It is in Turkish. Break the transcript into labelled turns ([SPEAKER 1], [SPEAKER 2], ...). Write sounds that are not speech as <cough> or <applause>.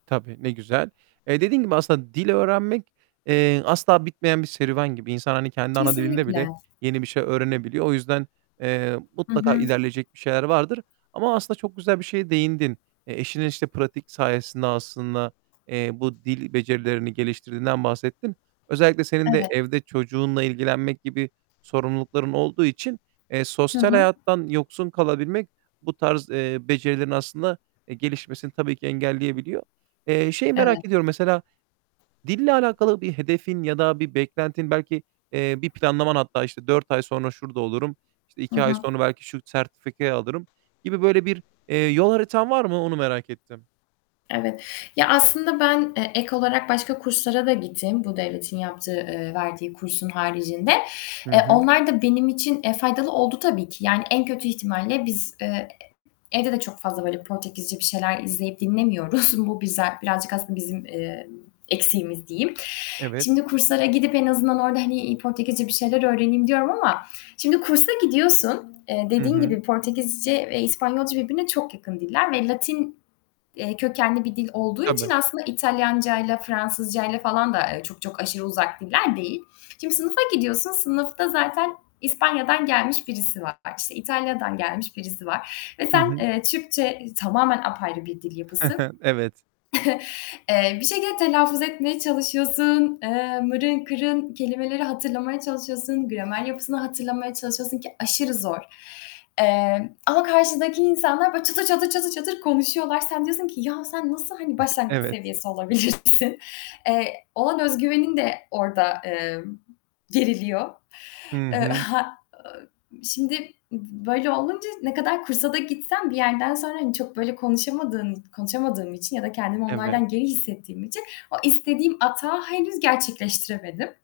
[SPEAKER 1] Tabii, ne güzel. Eee, dediğin gibi aslında dil öğrenmek, eee, asla bitmeyen bir serüven gibi. İnsan, hani, kendi ana dilinde bile
[SPEAKER 2] Kesinlikle.
[SPEAKER 1] yeni bir şey öğrenebiliyor. O yüzden, eee,
[SPEAKER 2] Hı
[SPEAKER 1] mutlaka
[SPEAKER 2] hı.
[SPEAKER 1] ilerleyecek bir şeyler vardır. Ama aslında çok güzel bir şeye değindin. Eee, eşinin, işte, pratik sayesinde aslında, eee, bu dil becerilerini geliştirdiğinden bahsettin. Özellikle senin de
[SPEAKER 2] Evet.
[SPEAKER 1] evde çocuğunla ilgilenmek gibi sorumlulukların olduğu için, eee,
[SPEAKER 2] Hı
[SPEAKER 1] sosyal
[SPEAKER 2] hı.
[SPEAKER 1] hayattan yoksun kalabilmek bu tarz, eee, becerilerin aslında, eee, gelişmesini tabii ki engelleyebiliyor. Eee, şeyi
[SPEAKER 2] Evet.
[SPEAKER 1] merak ediyorum; mesela, dille alakalı bir hedefin ya da bir beklentin belki, eee, bir planlaman hatta, işte, "4 ay sonra şurada olurum." işte,
[SPEAKER 2] Hı
[SPEAKER 1] "2 ay
[SPEAKER 2] hı.
[SPEAKER 1] sonra belki şu sertifikayı alırım." gibi böyle bir, eee, yol haritan var mı? Onu merak ettim.
[SPEAKER 2] Evet. Ya, aslında ben, eee, ek olarak başka kurslara da gittim bu devletin yaptığı, eee, verdiği kursun haricinde.
[SPEAKER 1] Hı
[SPEAKER 2] Eee,
[SPEAKER 1] hı.
[SPEAKER 2] onlar da benim için, eee, faydalı oldu tabii ki. Yani, en kötü ihtimalle biz, eee, e e evde de çok fazla, böyle, Portekizce bir şeyler izleyip dinlemiyoruz. Bu biza birazcık aslında bizim, emm, eksiğimiz diyeyim.
[SPEAKER 1] Evet.
[SPEAKER 2] Şimdi kurslara gidip en azından orada, hani, iii, Portekizce bir şeyler öğreneyim diyorum ama şimdi kursa gidiyorsun. Eee,
[SPEAKER 1] Hı
[SPEAKER 2] dediğin
[SPEAKER 1] hı.
[SPEAKER 2] gibi Portekizce ve İspanyolca birbirine çok yakın diller ve Latin, eee, kökenli bir dil olduğu için
[SPEAKER 1] Tabii.
[SPEAKER 2] aslında İtalyancayla, Fransızcayla falan da, eee, çok çok aşırı uzak diller değil. Şimdi sınıfa gidiyorsun, sınıfta zaten İspanya'dan gelmiş birisi var, işte, İtalya'dan gelmiş birisi var ve
[SPEAKER 1] Hı
[SPEAKER 2] sen,
[SPEAKER 1] hı.
[SPEAKER 2] eee, Türkçe tamamen apayrı bir dil
[SPEAKER 1] Hı
[SPEAKER 2] yapısı.
[SPEAKER 1] hı, evet.
[SPEAKER 2] <chuckles> Eee, bir şekilde telaffuz etmeye çalışıyorsun, eee, mırın kırın kelimeleri hatırlamaya çalışıyorsun, gramer yapısını hatırlamaya çalışıyorsun, ki aşırı zor. Emm, ama karşıdaki insanlar böyle çatır çatır, çatır çatır konuşuyorlar. Sen diyorsun ki "Ya, sen nasıl, hani,
[SPEAKER 1] <chuckles>
[SPEAKER 2] başlangıç
[SPEAKER 1] Evet.
[SPEAKER 2] seviyesi olabilirsin?" Eee, olan öz güvenin de orada, emm, geriliyor.
[SPEAKER 1] Hı
[SPEAKER 2] Eee,
[SPEAKER 1] hı.
[SPEAKER 2] ha ııı, şimdi b böyle olunca ne kadar kursa da gitsem bir yerden sonra, hani, çok, böyle, konuşamadığın i konuşamadığım için ya da kendimi
[SPEAKER 1] Evet.
[SPEAKER 2] onlardan geri hissettiğim için o istediğim atağı henüz gerçekleştiremedim.